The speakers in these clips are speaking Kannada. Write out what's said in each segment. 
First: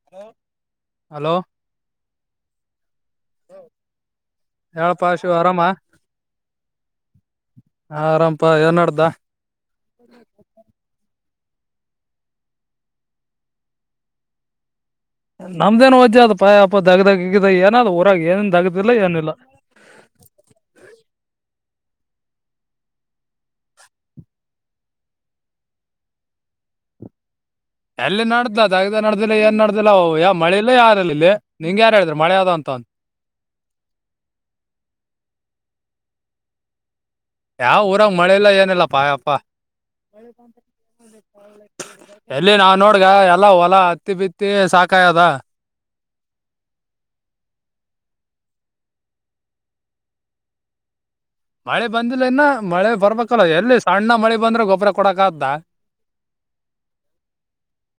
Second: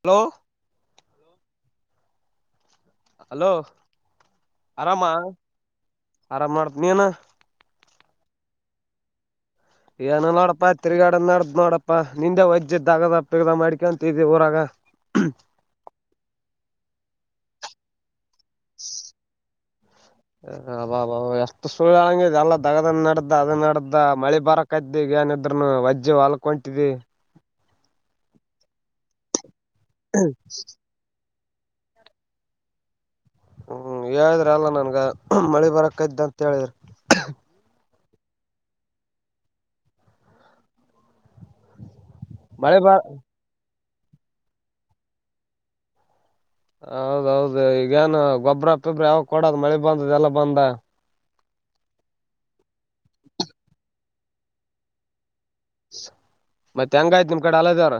ಹಲೋ ಹಲೋ ಅಲೋ ಆರಾಮ ಹೇಳಪಾ ಶಿವ ಆರಾಮ ಆರಾಮ ಮಾಡತ ನೀನ ಹ ಆರಾಮಪಾ ಏನಡ್ದ ಏನಲ್ಲೋಡಪ್ಪಾ ತಿಗಾಡಂದ ನೋಡಪ್ಪ ನಿಂದೆ ವೈದ್ಯದ ದಾಗದ ಪಗದ ಮಾಡ್ಕೊಂತ ಇದವಿ ಊರಾಗ ನಮ್ದೇನು ವಜ್ಜೆ ಅದು ಅಪ್ಪಪ್ಪ ದಗದಗ್ದಾಗ ಏನ ಅದ ಹೊರಾಗ ಏನನ್ ದಗ್ದಿಲ್ಲ ಏನಿಲ್ಲ ಬಬ ಎಷ್ಟು ಸುಳ್ಳಂಗಿದ ಎಲ್ಲ ದಗದನ್ ನಡ್ದ ಅದ ನಡ್ದ ಮಳಿ ಬರಕ್ಯ್ದ ಈಗ ನಿದ್ರನು ವಜ್್ಯ ವಲ್ಕೊಟಿದೆ ಎಲ್ಲಿ ನಡ್ದದಗ ನಡ್ದಿಲ್ಲ ಏನ್ ನಡ್ದಿಲ್ಲ್ಯ ಮಳೆ ಇಲ್ಲ ಯಾರಲ್ಲಿ ಇಲ್ಲಿ ನಿಂಂಗ ಯಾರ ಹೇಳಿದ್ರರು ಮಳೆ ಯಾವ್ದ ಅಂತ ಅ ಹ್ಮ್ ಹೇಳಿದ್ರ ಅಲ್ಲಾ ನನ್ಗ ಮಳಿ ಬರಕ್ಕ ಇದ್ದ ಅಂತ ಹೇಳಿದ್ರಿ ಯಾವ ಊರಾಗ ಮಳೆ ಇಲ್ಲ ಏನಿಲ್ಲ ಪಾಯಪ್ಪ ಎಲ್ಲಿ ನಾವ್ ಮಳೆ ಬ ನೋಡ್ಗ ಎಲ್ಲ ಹೊಲ ಹತ್ತಿ ಬಿತ್ತಿ ಸಾಕಾಯದ ಹೌದೌದು ಈಗೇಏನು ಗೊಬ್ಬ್ರ ಪೊಬ್ರ ಯಾವಾಗ ಕೊಡದು ಮಳೆ ಬಂದದೆ ಎಲ್ಲ ಬಂದ ಮಳೆ ಬಂದಿಲ್ಲ ಇನ್ನ ಮಳೆ ಬರ್ಬೇಕಲ್ಲ ಎಲ್ಲಿ ಸಣ್ಣ ಮಳೆ ಬಂದ್ರೆ ಗೊಬ್ಬರ ಕೊಡಕ ಆದ್ದ ಮತ್ತೆ ಹೆಂಗಾಯ್ತ್ ನಿಮ ಕಡೆ ಅಲದವ್ರ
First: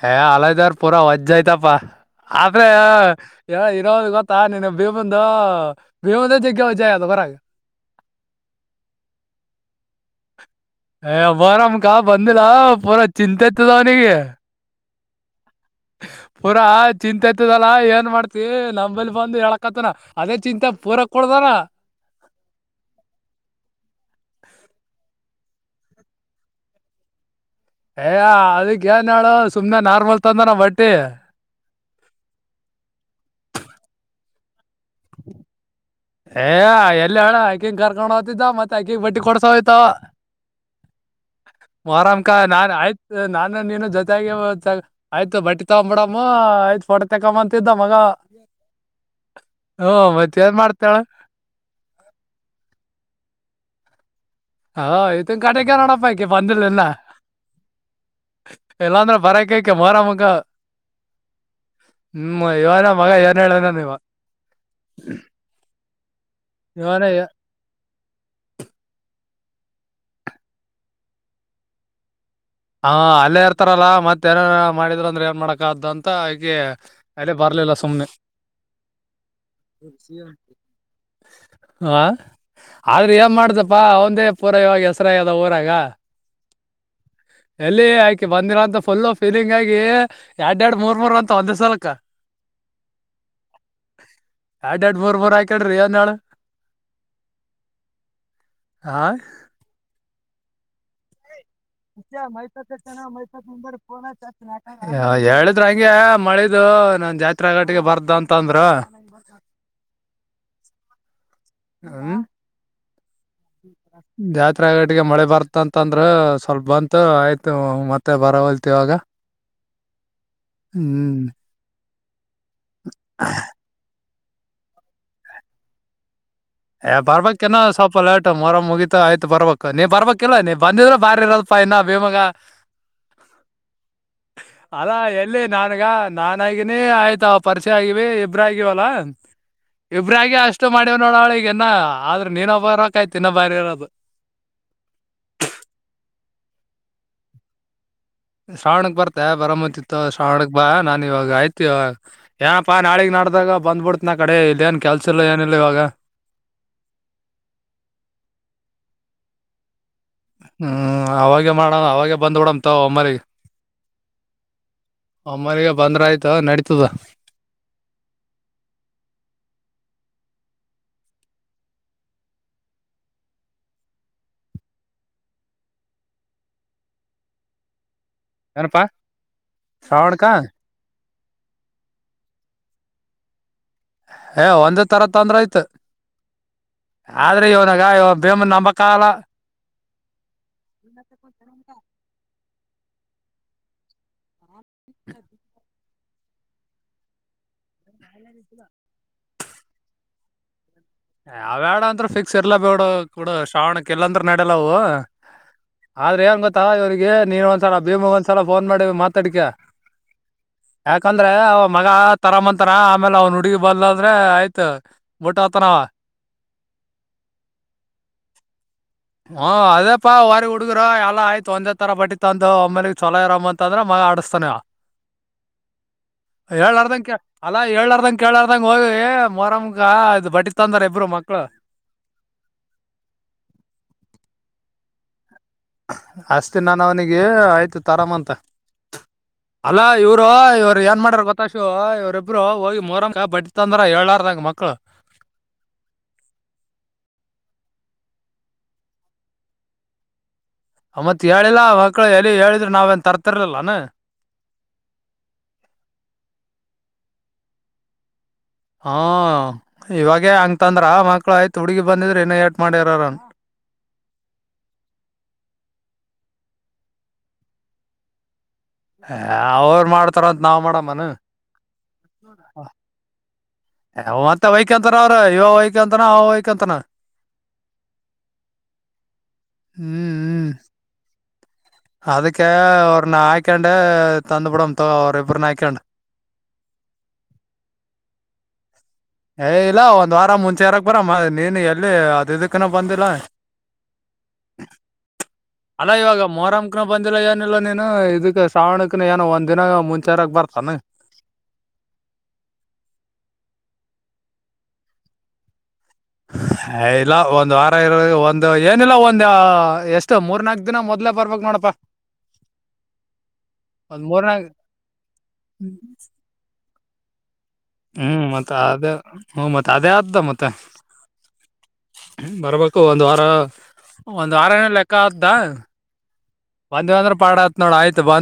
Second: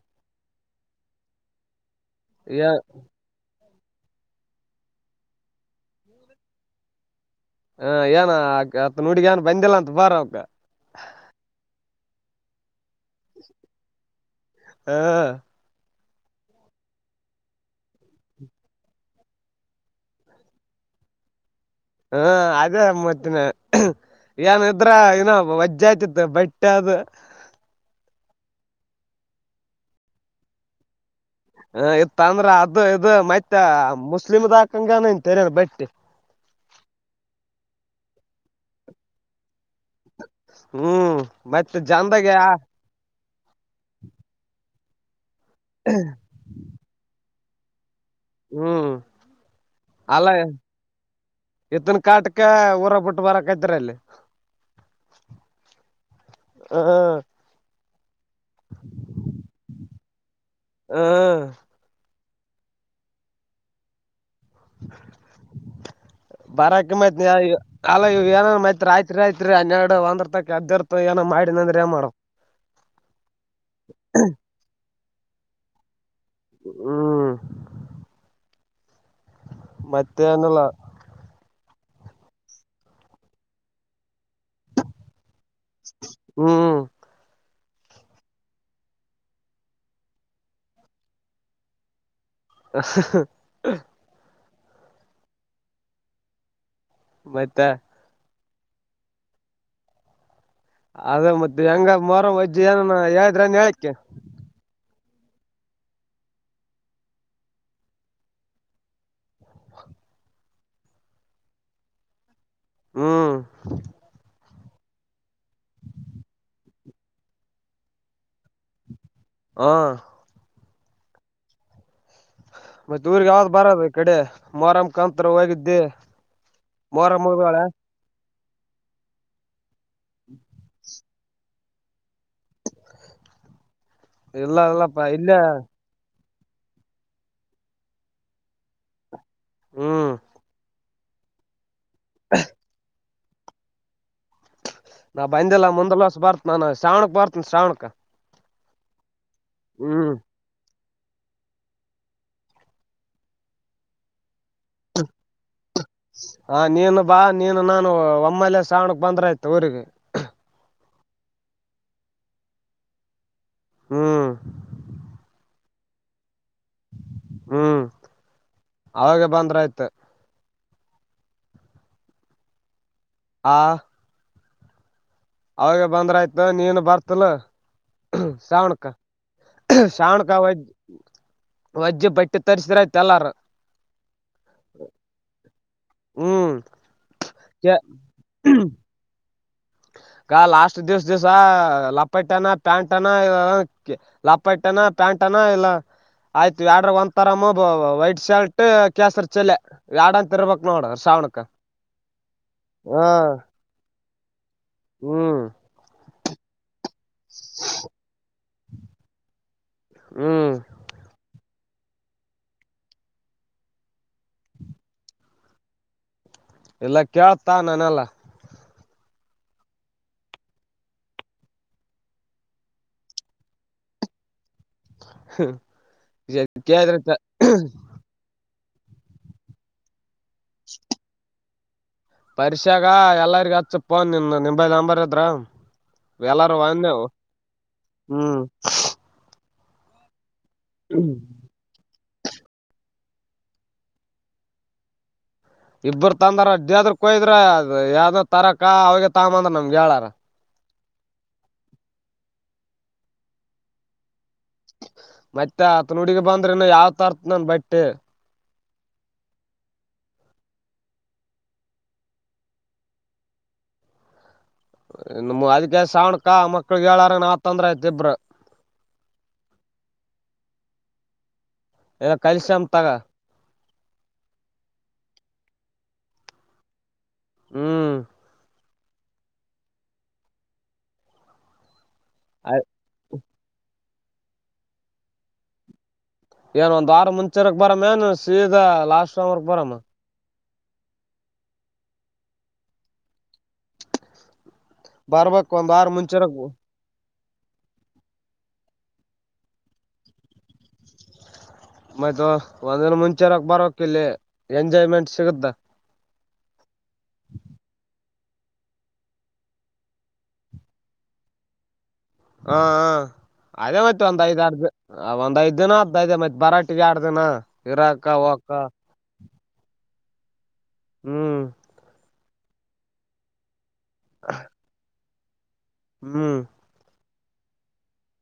ಹ ಅಲದಾರ ಪೂರ ಹೊಜಾಯತಪ್ಪ ಏ ಅೆ ಇರೋದು ಗೊತ್ತಾ ನಿನು ಭೀಮಂದು ಭೀಮಂದ ಜಗ್ಗೆ ಜಯ ಅದು ಬರ ಹಾ ಏನ ಆ ಹತ್ ನುಡಗ ಏನ್ ಬಂದಿಲ್ಲ ಅಂತ ಬಾರ ಅವಕ್ಕ ಏ ಮೊರಂ ಕಾ ಬಂದಿಲ್ಲ ಪೂರಾ ಚಿಂತೆ ಇತದ ಅವನಿಗೆ ಹಾ ಪೂರಾ ಚಿಂತೆತದಲ್ಲ ಏನ್ ಮಾಡ್ತಿ ನಂಬಲ್ಲಿ ಬಂದು ಹೇಳಕತನ ಅದೇ ಚಿಂತೆ ಪೂರ ಕುಡ್ದಾನ ಹಾ ಅದೇ ಮತ್ತಿನ ಏನ್ ಇದ್ರ ಏನೋ ವಜ್ಜೆ ಆಯ್ತಿತ್ತು ಬಟ್ಟೆ ಅದು ಯ ಅದಕ್ ಏನ್ ಹೇಳ ಸುಮ್ನೆ ನಾರ್ಮಲ್ ತಂದ ಬಟ್ಟಿ ಹ ಇತ್ ಅಂದ್ರ ಅದು ಇದು ಮೈತ್ ಮುಸ್ಲಿಮದಾಗ ಏ ಎಲ್ಲಿ ಹೇಳಳ ಆಕಂಗ ಕರ್ಕೊಂಡ್ ಹೋಗ್ತಿದ್ದ ಮತ್ತೆ ಆಕಿ ಬಡ್ಟ್ಟಿ ಕೊಡ್ಸ ಹ್ ತ್ತ ಹ್ಮ್ ಮತ್ತ ಜನ್ದಾಗ ಮರಾಮಕ ಯಾ- ನಾನ್ ಆಯ್ತು ನಾನು ನೀನು ಜೊತೆಗ ಆಯ್ತು ಬಟ್ಟಿ ತಗೊಬ ಬಿಡಮ್ಮ್ ಆಯ್ತ್ ಫೋ ತಕೊ ಅಂತ ಇದಿದ್ದ ಮಗ ಹ್ಮ್ ಹ್ಞೂ ಅಲ್ಲ ಮತ್ ಏನ್ ಮಾಡ್ತೇಳ ಇತನ್ ಕಾಟ ಊರ ಬಿಟ್ಟು ಬರಕ್ತ್ರಿ ಅಲ್ಲಿ ಹಾ ಇತನ್ ಕಡೆಗ ನೋಡಪ್ಪಯಕ ಬಂದಿಲ್ಲಲ್ಲ ಹ್ಮ್ ಎಲ್ಲಾಂದ್ರೆ ಬರ ಕೇಕ ಮಾರಾಮಗ ಹ್ಮ್ ಹ್ಮ್ ಇವನ ಮಗ ಏನಏನ ನೀವ ಬರಾಕ್ಕೆ ಇವನೇ ಮೈತ್ ಏ- ಕಾಲ ಏನ ಮೈತ್ ರಾಯ್ತ್ರಿ್ತ್ ಹನ್ನೆರಡು ಒಂದರ್ ತಕ ಅದರ್ ಏೋ ಮಾಡಿ ಅಂದ್ರೆ ಏ ಮಾಡ ಹ ಅಲ್ಲೇ ಇರ್ತಾರಲ್ಲಾ ಮತ್ತ ಏನ ಮಾಡಿದ್ರರು ಅಂದ್ರೆ ಏನ್ ಮಾಡಾಕಾದ ಅಂತ ಈಕ ಹ್ಮ್ ಅಲ್ಲಿ ಬರ್ ಇಲ್ಲ ಸೊಮನೆ ಸ್ ಮತ್ತೇನಿಲ್ಲ ಹಾ ಆದ್ರೆ ಏನ್ ಮಾಡ್ದಪ್ಪಾ ಅವಂದೇ ಪೂರ ಇವಾಗ ಹೆಸರಾ ಎಲ್ಲ ಹ್ಮ್ ಎಲ್ಲಿ ಆಯ್ಕಿ ಬಂದಿರ ಅಂತ ಫುಲ್ಲ ಫೀಲಿಂಗ್ ಆಗಿ ಎರಡ್ ಎರಡ್ ಮೂರ್ ಮೂರ್ ಅಂತ ಒಂದ್ ಸಲಕ ಹ ಎಡ್ ಎಡ್ ಬರ್ಬರ್ ಆಯ್ಕಡೆ್ರಿ ಅ ನಾಳ ಮತ್ತೆ ಹ ಅದೇ ಮತ್ತೆ ಹೆಂಗ ಮರ ಅಜ್ಜಿ ಏನಾನ ಹೇಳಿದ್ರನ್ ಹೇಳಕ್ಕೆ ಹ ಹೇಳಿದ್ರ ಹಂಗೆ ಮಳಿದು ನನ್ ಜಾತ್ಗಟ್ಟಿಗೆ ಬರ್ದ ಅಂತಂದ್ರು ಹ್ಮ್ ಹ್ಮ್ ಗಟಿಗೆ ಮಳೆ ಬರ್ತಂತಂದ್ರ ಸ್ವಲ್ಪ ಬಂತು ಆಯ್ತು ಮತ್ತೆ ಬರ ಹೊಲ್ತಿವಾಗ ಹಾ ಹ್ಮ್ ಮತ್ತೆ ಊರ್ಿಗೆ ಯಾವ್ದ್ ಬರದು ಈ ಕಡೆ ಮರ ಮುಖಾಂತರ ಹೋಗಿದ್ದೆ ಏ ಬರ್ಬೇಕನ ಸ್ವಲ್ಪ ಲೇಟ್ ಮೊರ ಮುಗಿತತ ಆಯ್ತು ಬರ್ಬೇಕು ನೀವ ಬರ್ಬೇಕಿಲ್ಲ ನೀ ಬಂದಿದ್ರೆ ಬಾರಿರ ನ್ನ ಭೀಮಂಗ ಇಲ್ಲ ಅಾ ಇಲ್ಲಪ್ಪಾ ಇಲ್ಲೇ ಎಲ್ಲಿೆ ನಾನುಗ ನಾನ್ಗನಿ ಆಯ್ತಾ ಪರಿಚೆ ಆಗಿವ ಇಬ್ರಗವಲ್ಲಾ ಹ್ಮ್ ಇಬ್ರಗ ಅಷ್ಟು ಮಾಡಿ ನೀವ್ ನೋಡ ಅವಳಗನ ಆದ್ರೆ ನೀನ್ೊಬ್ಬರಕಾಯ್ತಿ ಇನ್ನ ಬಾರಿ ಇರೋದು ನಾ ಬಂದಿಲ್ಲ ಮುಂದಲ್ ವಸ್ ಬರ್ತ್ ನಾನನ್ ಶ್ರಾವಣಕ್ ಬರ್ತನ ಶ್ರಾವಣಕ್ ಶ್ರಾವಣಕ್ ಬರ್ತ ಬರಾಮಂತಿತ್ತು ಹ್ಮ್ ಶ್ರಾವಣಕ್ ಬಾ ನ ಇವಾಗ ಆಯ್ತು ಇವಾಗ ಏನಪ್ಪಾ ನಾಳಗ್ ನಾಡ್ದಾಗ ಬಂದ್ಬಿಡ್ತ ನ ಕಡೆ ಇಲ್ಲ ಏನ್ ಕೆಲ್ಸ ಇಲ್ಲ ಏನಿಲ್ಲ ಇವಾಗ ಹ ನೀನು ಬಾ ನೀನು ನಾನು ಒಮ್ಮಲ್ಲ ಸಾವಣಕ್ ಬಂದ್ರ ಆಯ್ತ ಊರಿಗೆ ಹ್ಞೂ ಆವಾಗೇ ಮಾಡಣ ಅವವಾಗೆ ಬಂದು್ಬಿಡಮ ತ ಒಮ್ಮರಿಗೆ ಹ್ಮ್ ಅಮ್ಮನಗ ಬಂದ್ರ ಆಯ್ತ ನಡೀತದ ಹ್ಮ್ ಅವಾಗ ಬಂದ್ರ ಆಯ್ತು ಹಾ ಅವಾಗ ಬಂದ್ರ ಆಯ್ತ ನೀನು ಬರ್ತಲ್ಲ ಏನಪಾ ಶಾವಣಕ ಶ್ರಾವಣಕ ಶಾವಣಕ ವ ವಜ್ಜಿ ಬಟ್ಟೆ ತರ್ರಿಸ್ರಯ್ತ್ ಎಲ್ಲಾರ ಏ ಒಂದೇ ತರ ತೊಂದ್ರ ಆಯ್ತು ಹ್ಮ್ ಆದ್ರೆ ಇವನಾಗ ಇ ಭೇಮ ನಮ್ಮ ಕಾಲ ಆ ಲಾಸ್ಟ್ ದಿವ್ಸ ದಿವ್ಸ ಲಪಟನ ಪ್ಯಾಂಟ್ನ ಲ ಪಟ್ ಅನಾ ಪ್ಯಾಂಟ್ ಅನಾ ಎಲ್ಲ ಆಯ್ತು ಎ್ಯಾಡ್ರ ಒಂದ ತರ ವೈಟ್ ಶರ್ಟ್ ಕೇಸರಿ ಚೆಲೆ ಎ್ಯಾಡಂತ ಇರ್ಬೇಕ ಯಾವ್ಯಾಡ ಅಂದ್ರೆ ಫಿಕ್ಸ್ ಇರ್ಾ ಬೇಡ ಹಾ ಕೂಡ ಶ್ರಾವಣಕ್ಕೆ ಎಲ್ಲಂದ್ರೆ ನೆ ಲ್ಲವು ಹ್ಮ್ ಆದ್ರೆ ಏನ್ ಗೊತ್ತ ಇವಿಗೆ ನೀನ್ ಒಂದ್ಸಲ ಭೀಮಗ್ ಒಂದ್ಸಲ ೋನ್ ಮಾಡಿ ಮಾತಾಡಿಕ ಹ್ಮ್ ಯಾಕಂದ್ರೆ ಮಗ ತರಾಮಂತಾನ ಆಮೇಲೆ ಅವ್ನ ಹುಡುಗಿ ಬದಲದ್ರೆ ಆಯ್ತ ಊಟ್ಟ ಆತನವ ಎಲ್ಲ ಕೇಳ್ತಾ ನಾನಲ್ಲ ಹ ಅದೇಪಾ ವಾರಿ ಹುಡ್ಗರ ಎಲ್ಲ ಆಯ್ತ ಒಂದಜ ತರ ಬಟ್ಟಿತ್ ಅ ಒಮ್ಮ ಮೇಲಿ ಚಲ ಇರ ಅಂದ್ರ ಮಗ ಆಡ ತಾನೆ ಳ್ರ್್ದಂ ಕೇಳಿದ್ರ ಅಲ್ಲ ರ್್ದಂ ಕೇಳಾರ ಅದಂಗ ಹೋಗಿ ಮೊರಮಗ ಇದು್ ಬಟ್ಟಿ ತಂದಾರ ಇಬ್ರು ಮಕ್ಳು ಪರಕ್ಷೆಾಗ ಎಲ್ಲರಿಗ ಹಚ್ಚಫೋನ್ ನಿಮ ನಿೈ ನಂಬರ್ ಅದ್ರ ಅಷ್ಟತಿ ನಾನ ಅವನಿಗೆ ಆಯ್ತು ತಾರಾಮಂತ ಹ್ಮ್ ಅಲ್ಲಾ ಇವ್ರು ಇವ್ರು ಏನ್ ಮಾಡಾರ ಗೊತ್ತಾಶು ಇವ್ರಬ್ ಇಬ್್ರರು ಹೋಗಿ ಮೊರಂ ಬಟ್ತಂದ್ರ ಏಳಾರಾಗ ಮಕ್ಕಳು ಇಬ್ಬರು ತಂದಾರ ಅಡ್ಡಾದ್ರ ಕೊಯ್ದ್ರ ಯಾವ್ದ ತರಕ ಅವಗೆ ತಗಂದ್ರ ನಮ್ಗೆ ಹೇಳಾರ ಮತ್ ಹೇಳಿಲ್ಲಾ ಮಕ್ಕಳು ಎಲ್ಲಿ ಹೇಳಿದ್ರರು ನಾವ ನ್ ತರ್ತಿರ್ಲಿಲ್ಲಾನ ಮತ್ತೆ ಆತ ಹುಡಗ ಬಂದ್ರನ ಯಾವ ತರ್ತ್ ನನ್ ಬಟ್ಟೆ ಹಾ ಇವಾಗೇ ಹಂಗತಂದ್ರ ಮಕ್ಳು ಆಯ್ತು ಹುಡ್ಗಿ ಬಂದಿದ್ರೆ ಇನ್ನ ಏಟ್ು ಮಾಡ್ಯರರನ್ ಹ್ಮ ಇನ್ನು ಅದಕ್ಕೆ ಸಾವಣಕ ಮಕ್ಳಗ್ ಹೇಳಾರ ನಾವ ತೊಂದ್ರ ಐತಿ ಇಬ್್ರ ಹ ಅವರು ಮಾಡ್ತಾರ ಅಂತ ನಾವ್ ಮಾಡಮ್ಮನ್ ಇಲ್ಲ ಕಲ್ಸಾಮ ತಗ ಯ ಮತ್ತೆ ವೈಕಂತರ ಅವ್ರರು ಇವ ವೈಕಂತನ ಅವ ವೈಕಂತನ ಹ್ಮ್ ಹ್ಮ್ ಹ್ಮ್ ಅದಕ್ಕೆ ಅವ್ರ ನಾ ಆಯಕಾೊಂಡೆ ತಂದು ಬಿಡ ತ ಅವ ಎಬ್ಬ್ರ ನ ಆಯಕಾೊಂಡೆ ಏನ್ ಒಂದ್ ವಾರ ಮುಂಚೆರಕ್ ಬರ ಮೇನ್ ಸೀದ ಲಾಸ್ ಏ್ ಇಲ್ಲ ಒಂದ್ ವಾರ ಮುಂಚೆ ಚರಕ್ ಬರ ಮ ನೀನು ಎಲ್ಲಿ ಹದೈದಕ್ಕನ ಬಂದಿಲ್ಲ ಬರ್ಬೇಕ್ ಒಂದ್ ವಾರ ಅಲ ಇವಾಗ ಮುಂಚೆರಕ್ ಮೊರಂಕನ ಬಂದ ಇಲ್ಲ ಏನಲ್ಲ ನೀನು ಇದಕ್ಕೆ ಶ್ರಾವಣಕ್ನ ಏನೋ ಒಂದ್ಿನ ಮುಂಚೆರಾಗ ಬರ್ತಾನ ಮಯ್ತು ಒಂದಿನ ಮುಂಚೆರಕ್ ಬರೋಕ ಇಲ್ಲಿ ಎಂಜಾಯ್ಮೆಂಟ್ ಸಿಗುತ್ತ ಇಲ್ಲ ಒಂದ್ ವಾರ ಇರೋದು ಒಂದು ಏನಿಲ್ಲ ಒಂದ ಎಷ್ಟು ಮೂರ್ ನಾಲ್ಕ ದಿನ ಮೊದ್ಲೆೇ ಬರ್ಬೇಕಕ್ ನೋಡಪಾ ಹಾ ಅದೇ ಮತ್ತೆ ಒಂದ್ ಐದ್ರ್ ಒಂದ್ ಐದ್ ದಿನ ಅದದೇ ಮತ್ತೆ ಬರಾ ಎಗಾರ ದಿನ ಇರಾಕ ಹ್ಮ್ ಹೋಗಕ ಮತ್ತೆ ಅದೇ ಹ್ಮ್ ಮತ್ತೆ ಅದೇ ಆದ್ದ ಮತ್ತೆ ಹ್ಮ್ ಬರ್ಬೇಕು ಒಂದು ವಾರ ಒಂದು ವಾರ ಏನ ಲೆಕ್ಕ ಆದ್ದ ಹ್ಮ್ ಬಂದಿವವಂದ್ರ ಪಾಡತ್ ನೋಡ್ ಆಯ್ತ್ ಬ್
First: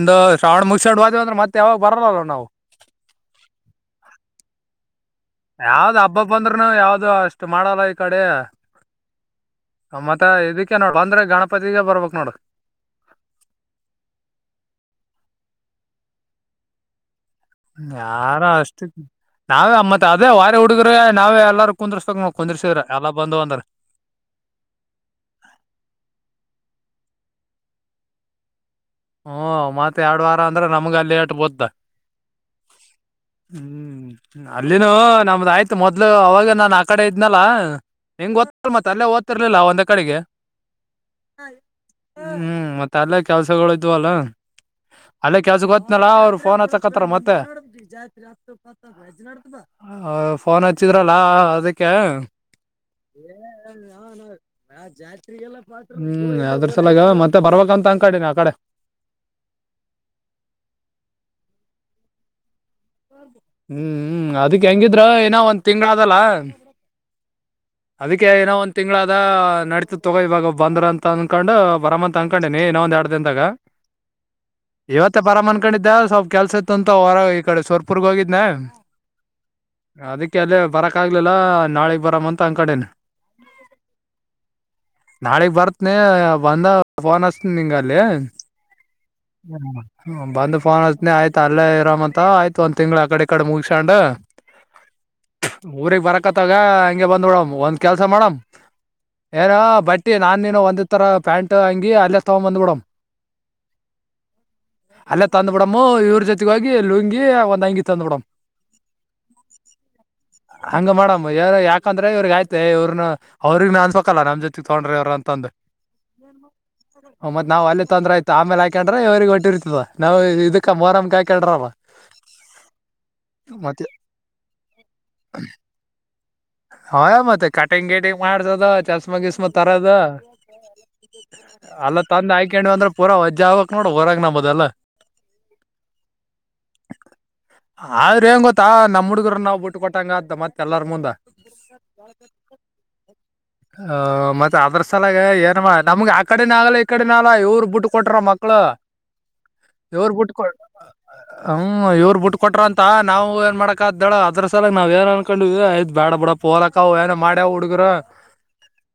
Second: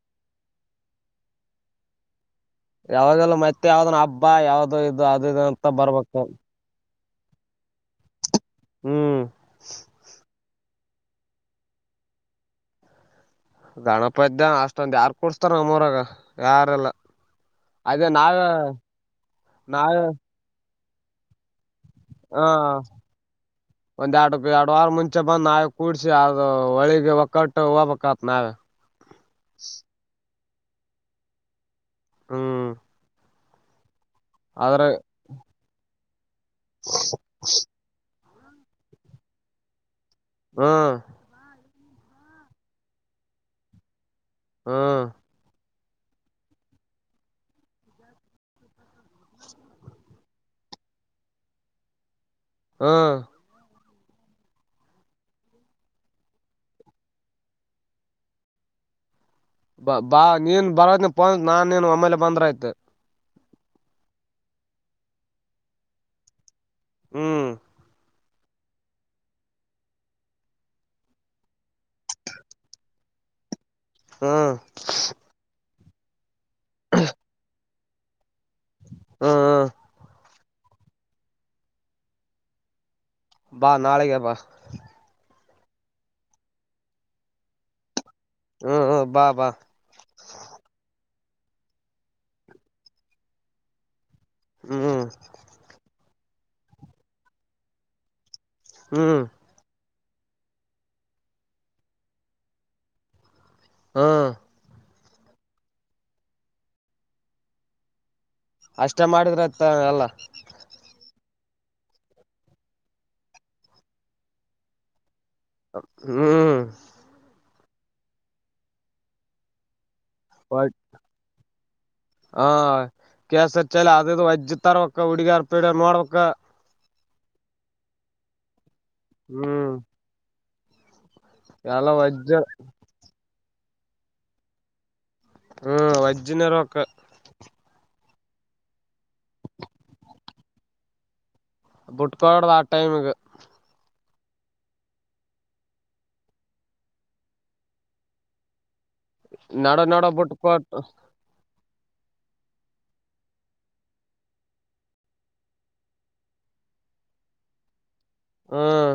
ಶ್ರಾವಣ ಮುಗಸೊಂಡ್ ಹದೀವಂದ್ರೆ ಮತ್ತ ಯಾವಾಗ ಬರಲ್ಲ ನಾವು ಯಾವಾಗೆಲ್ಲ ಮತ್ತೆ ಯಾವ್ದನ ಹಬ್ಬ ಯಾವ್ದೋ ಇದು ಅದು ಇದು ಅಂತ ಯಾವ್ದ್ ಹಬ್ಬ ಬರ್ಬೇಕು ಬಂದ್ರು ನಾವವು ಯಾವ್ದ ದು ಅಷ್ಟು ಮಾಡಲ್ಲ ಈ ಕಡೆ ಹ್ಮ್ ಮತ್ತ ಇದ ನೋಡು ಬಂದ್ರೆ ಗಣಪತಿಗೆ ಬರ್ಬೇಕಕ್ ನೋಡು ಗಣಪತಿ ಅಷ್ಟೊಂದು ಯಾರ್ ಕೂಡ್ಸ್ತಾರ ನಮ್ಮರಾಗ ಯಾರೆಲ್ಲ ಯಾರ ಅಷ್ಟು ನಾವೇಮ್ಮತ್ ನಾವೇ ಅದೇ ವಾರ ಹುಡುಗರು ನಾವೇ ಎಲ್ಲ ಕುಂದಿರ್ದ್ರ ಹಾ ಎಲ್ಲ ಬಂದು ಒಂದ್ ಎರಡು ಎರಡು ವಾರ ಮುಂಚೆ ಬಂದು ಆ ಕೂಡ್ಸಿ ಅದು ಹೊಳಿಗೆ ಒಕ್ಕಟ್ಟ ಹ ಪಕ್ಕಾ ಅನ ಹಓ ಮತ್ತ ಎರಡು ವಾರ ಅಂದ್ರೆ ನಮ್ಗ ಅಲ್ಲಿಟ್ ಬೋದ್ದ ಹ್ಮ್ ಹ್ಮ್ ಆದ್ರ ಅಲ್ಲಿನೂ ನಮ್ದ ಆಯ್ತು ಮೊದ್ಲು ಅವಾಗ ನಾನ ಆ ಕಡೆ ಇದ್ನಲ್ಲ ಹೆಂಗ್ ಓ್ತ ಮತ್ ಅಲ್ಲೇ ದ್ತಿರ್ಲಿಲ್ಲ ಒಂದ ಕಡೆಗೆ ಹ್ಮ ಹ್ಮ್ ಮತ್ತೆ ಅಲ್ಲೇ ಕೆಲ್ಸಗಳ ಇದ್ವಲ್ಲ ಹ್ಮ್ ಅಲ್ಲೇ ಕೆಲ್ಸ ಗ ಗತ್ತ ಇನಲಾ ಅವ್ರು ಫೋ ಹಚ್ಚಕತ್ತತ್ರ ಮತ್ತೆ [unintelligible] ಫೋನ್ ಹಚ್ಚಿದ್ರಲ್ಲ ಅದಕ್ಕೆ ಹ್ಮ್ ಏ [inaudible] ಹ್ಮ್ ಅದ್ರ ಸಲ ಮತ್ತೆ ಬರ್ಬೇಕಂತ ಅಂಕಡಿನ ಆ ಕಡೆ ಬಾ ಬಾ ನೀನ್ ಬರೋದನ ಪೋ ನಾನ್ ನೀನ್ ಒಮ್ಮೇಲೆ ಬಂದ್ರ ಆಯ್ತ ಹ್ಮ್ ಹ್ಮ್ ಅದಕ್ ಹೆಂಗಿದ್ರ ಏನೋ ಒಂದ್ ತಿಂಗಗಳದಲ್ಲ ಹ್ಮ್ ಅದಕ್ಕೆ ಏನೋ ಒಂದ ತಿಂಗಳಾದ ನಡೀತ್ ತಗೋ ಇವಾಗ ಬಂದ್ರ ಅಂತ ಅನ್ಕೊಂಡು ಬರ ಅಂತ ಅನ್ಕೊಂಡೇನಿ ಇನೋ ಒಂದ್ ಕದಿಂದ ಗಾ [inaudible] ಹ್ಮ ಕಿದ್ದ ಸ್ವಲ್ಪ ಕೆಲ್ಸ ಇತ್ತು ಅಂತ ಹೊರ ಈ ಕಡೆ ಸವರ್ಪುರ್ಗ ಹೋಗಿದ್ನೆ ಹ್ಮ್ ಹ್ಮ್ ಅದಕ್ಕೆ ಕ ಅಲ್ಲೇ ಬರಕ್ ಆಗ್ಲಿಲ್ಲಾ ನಾಳೆಗ್ ಬರ ಅಂತ ಅಂಗ್ ಕಡೆೇನೆ ಬಾ ನಾಳಗ ಬಾ ನಾಳಿಗ್ ಬರ್ತನಿ ಒಂದ ಫೋನ್ ಹಚ್ತನಿ ನಿಂಗ ಅಲ್ಲಿ ಹ ಹ ಹ ಬಂದ್ ಫೋನ್ ಹತ್ನ ಆಯ್ತ ಅಲ್ಲೇ ಇರ ಅಂತ ಆಯ್ತು ಒಂದ್ ತಿಂಗಳ ಆ ಕಡೆ ಕಡೆ ಮುಗಸಂಡ ಹ್ಮ್ ಊಗ್ ಬರಕ್ ತಗ ಹಂಗೆ ಬಂದ್ ಬಿಡಮ್ ಒಂದ್ ಕೆಲ್ಸ ಮಾಡಮ್ ಹ್ಮ್ ಏನ ಬಟ್ಟ ನಾನ್ ನೀನು ಒಂದ ತರ ಪ್ಯಾಂಟ್ ಹಂಗಿ ಅಲ್ಲೇ ತಗೊ್ ಬಂದ್ಬಿಡಮ ಹಾ ಅಲ್ಲೇ ತಂದ್ ಬಿಡಮ್ಮ ಇವ್ರ ಜೊತೆಗ ಹೋಗಿ ಲುಂಗಿ ಒಂದ್ ಅಂಗಿ ತಂದ್ ಬಿಡಮ್ ಅಷ್ಟೇ ಮಾಡಿದ್ರತ್ತ ಎಲ್ಲ ಹಂಗ ಮಾಡಮ್ ಯಾರ ಯಾಕಂದ್ರೆ ಇವ್ರಗ ಆಯ್ತೆ ಇವ್ರನ ಅವ್ರಗ್ ನ ಅನ್ಪಕಲ್ಲ ನಮ್ಮ ಜೊ ತಗೊಂಡ್ರ ಅವವ್ರ ಅಂತ ಹ್ಮ್ ನಾವವು ಅಲ್ಲಿ ತೊಂದ್ರ ಆಯತ ಆೇಲೆ ಹಾಕೊಂಡ್ರೆ ಇವ್ರಗ್ ಹೊಟ್ಟಿರ್ತದ ನಾವವು ಇದಕ್ಕ ಮೋರಮಕ್ ಹಾಕೊಂಡ್ರ ಹಾ ಕೇಸರ್ ಮತ್ತೆ ಚಲ್ ಅದದು ವಜ್ಜ ತರ್ವಕ್ಕ ಹುಡುಗಿಯಾರ್ ಪೀಡ ಮಾಡ್ಬೇಕಕ್ಕ ಹ ಮತ್ತೆ ಕಾಟಿಂಗ್ ಗೇಟಿಂಗ ಮಾಡಸದ ಚಸ್ಮಗಸ್ಮ ಹ್ಮ್ ತರದ ಎಲ್ಲ ಅಲ್ಲ ವಜ್ಜ ತಂದೆ ಆಯ್ಕೊಂಡಿವ ಅಂದ್ರೆ ಪೂರಾ ವಜ್ಜಾ ಆಾಗಕ್ ನೋಡ ಹೊರಾಗ ನಂಬದಲ್ಲ ಹ್ಮ್ ವೈಜಜ್ಯನೇರ ಒಕ್ಕ ಆದ್ರ ಹೆಂಗ ಗೊತ್ತಾ ನಮ್ಮ ಹುಡ್ಗರು ನಾವ್ ಬಿಟ್ಟ ಕೊಟ್ಟಂಗ ಅಂತ ಮತ್ತ ಎಲ್ಲಾರ ಮುಂದ ಬುಟ್ಕಳದ ಆ ಟೈಮಗೆ ಹ ಮತ್ತೆ ಅದ್ರ ಸಲಾಗ ಏನ್ ನಮ್ಗೆ ಆ ಕಡೆನ ಆಗಲ್ಲ ಈ ಕಡೆನಾಗಲ್ಲ ಇವ್ರು ಬಿಟ್ಟ ಕೊಟರ ಮಕ್ಕಳು ನಡು ನಡು ಇವರು ಬಿಟ್ ಬಿುಟ್ಟಕ ಕೊಟ್ ಹ ಇವ್ರು ಬಿಟ್ಟ ಕೊಟ್ರ ಅಂತ ನಾವು ಏನ್ ಮಾಡಾಕ ಅ್ದಳ ಅದ್ರ ಸಲ ನಾವವು ಏನು ಅನ್ಕೊಂಡ್ವಿಯ್ ಬೇಡ ಬ ಬಿಡ ಪೋಲಕ್ಕ ಅವ ಏನ ಮಾಡ್ಯಾವ್ ಹುಡುಗರು ಹ್ಮ್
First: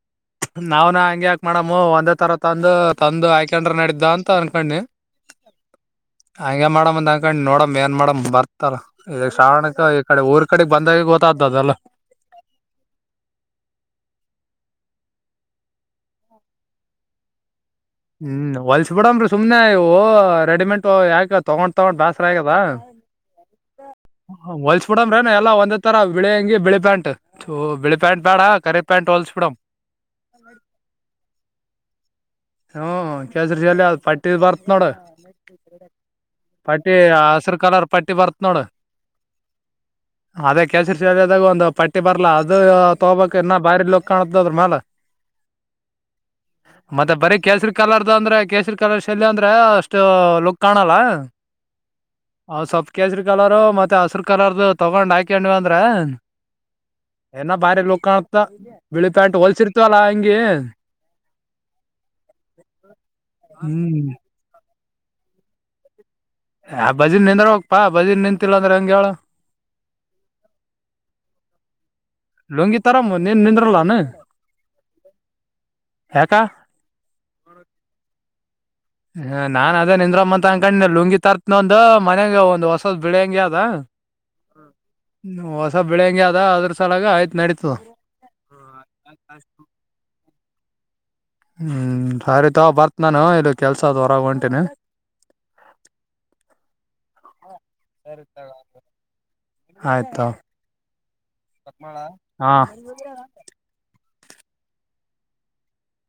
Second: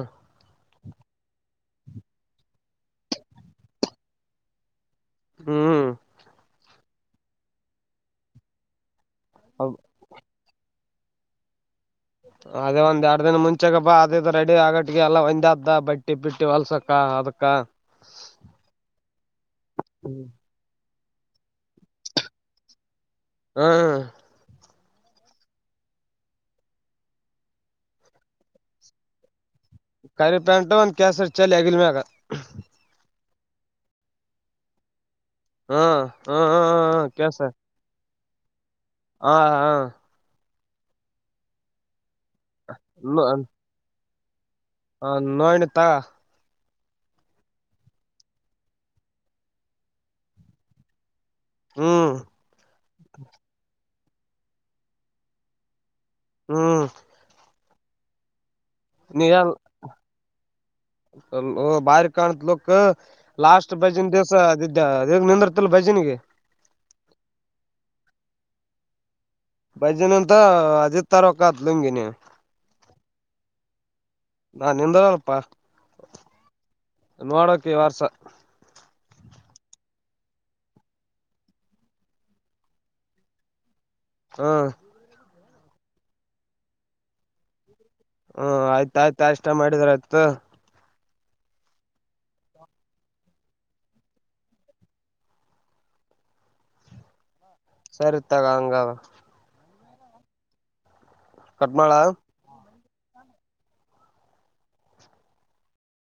ನಾವ್ನ ಹಂಗ ಯಾಕ ಮಾಡಮ್ಮ ಒಂದೇ ತರ ತಂದು ತಂದಂದು ಆಯಕೊಂಡ್ರ ನಡ್ದ ಅಂತ ಅನ್ಕೊಂಡಿ ಹ್ಮ್ ಹಗೆ ಮಾಡಮ್ ಅಂದ ಹಂಗ ಕ ನೋಡಮ್ ಏನ್ ಮಾಡಮ್ ಬರ್ತಾರ ಇದ ಶಣ ಈ ಕಡೆ ಊರ್ ಕಡೆ ಬಂದಾಗ ಗೊತ್ತಾದ್ದದಲ್ಲ ಅದೇ ಒಂದ್ ಎರಡ್ ದಿನ ಮುಂಚೆಾಗ ಬಾ ಅದದು ರೆಡಿ ಆಗಟ್ ಎಲ್ಲ ಒಂದ್ ಬಟ್ಟಿ ಬಿಟ್ಟಿ ಹೊಲ್ಸಕ ಅದಕ್ಕ ಹ್ಮ್ ಹೊಲ್ಸ ಬಿಡಮರಿ ಸುಮ್ನೆ ಇವು ಹ್ಮ್ ರೆಡಿಮೇಟ್ ಇ ಯಾಕ ತಗೊಂಡ್ ತಗೊಂಡ್ ಬೇಸರ ಆಗದ ಹ್ಮ್ ಬಿಡಮ್ರೇ ನ ಎಲ್ಲ ಒಂದ್ತ್ತರ ಬಿಳಿ ಹಂಗಿ ಬಿಳಿ ಪ್ಯಾಂಟ್ ಬಿಳಿ ಪ್ಯಾಂಟ್ ಬ್ಯಾಡ ಕರಿ ಪ್ಯಾಂಟ್ ಹೊಲ್ಸ್ ಬಿಡಮ್ ಕ ಪ್ಯಾಟ ಕಸರ್ ಚಲ ಅಗಲ್ಮಗ ಹ್ಮ ಕೇಜ್ರಜಲ್ಲಿ ಅ್ ಪಟ್ಟಿ ಬರ್ತ್ ನೋಡ ಹ್ಮ್ ಹ್ಮ್ ಪಟ್ಟಿ ಹ್ಮ್ ಹಸಿರು ಕಾಲರ್ ಪಟ್ಟಿ ಬರ್ತ್ ನೋಡು ಹಾ ಹಾ ಅದೇ ಕೆೇಸರಿ ಶಾಲದಾಗ ಒಂದು ಪಟ್ಟಿ ಬರ್ಲ ಅದು ತಗಬಬೇಕಕ್ ಇನ್ನ ಬಾರಿ ಲುಕ್ ಕಾಣ ಹ ನೋಯಣ ತ ಮತ್ತೆ ಬರಿೀ ಕೇಸರಿ ಕಲರ್ದ ಅಂದ್ರೆ ಕೇಸರಿ ಕಲರ್ ಶಲ್ ಅಂದ್ರೆ ಅಷ್ಟು ಲುಕ್ ಕಾಣಲ್ಲ ಹ್ಮ್ ಅ ಸೊಪ್ಪ ಕೇಸರಿ ಕಲರು ಮತ್ತೆ ಹಸರು ಕಲರ್ದು ತಗೊಂಡ್ ಹಾಕಂಡಿವ ಅಂದ್ರ ಹ್ಮ್ ಏನ ಬಾರಿ ಲೋಕಾಣತ ನೀ ಬಿಳಿಪ್ಯಾಂಟ್ ಹೊಲ್ಸಿರ್ತವಲ್ಲ ಹಂಗೆ ಕ್ ಲಾಸ್ಟ್ ಬಜನ್ ದಿವ್ಸ ಅದ್ದ ನಿಂದಿರ್ತಲ್ಲ ಬಜನ್ಗೆ ಯ ಬಜೀರ್ ನಿಂದ್ರ ಹೋಗ್ಪಾ ಬಜೀರ್ ನಿಂತಿಲ್ಲ ಅಂದ್ರೆ ಹಂಗ ಹೇಳ ಬೈಜನ್ ಅಂತ ಅಜಿ ತರಕ್ಕತ್ಗಿನಿ ಲುಂಗಿ ತರಮ್ಮ ನೀನ್ ನಿಂದ್ರಲ್ಲಾನ ನಾನ್ ಯಾಕ ನೋಡೋಕೆ ವಾರಸ ಹ ನಾನ್ ಅದೇನ್ಂದ್ರಮ್ಮ ಅ ಅಕಂಡ ಲುಂಗಿ ತತ್ನೊಂದ ಮನ್ಯಾಗ ಒಂದ್ ಹೊಸದ್ ಬಿಳಿ ಹಂಗಗೆ ಅದ ಹಾ ಹೊಸ ಬೆಳಂಗಗೆ ಅದ ಅದ್ರ ಸಲಾಗ ಆಯ್ತು ನಡೀತು ಹ್ಮ್ ಆಯ್ತಾಯಯ್ತಾ ಇಷ್ಟ ಮಾಡಿದ್ರ ಆಯ್ತ ಹ್ಮ್ ಸರಿೀತ ಬರ್ತ್ ನಾನು ಇಲ್ಲಿ ಕೆಲ್ಸದ್ ಹೊರಗ ಹೊಂಟನಿ ಸರ್ತ್ತಾಗಂಗ ಆಯ್ತಾ ಕಟ್ ಮಾಡ. ಹಾ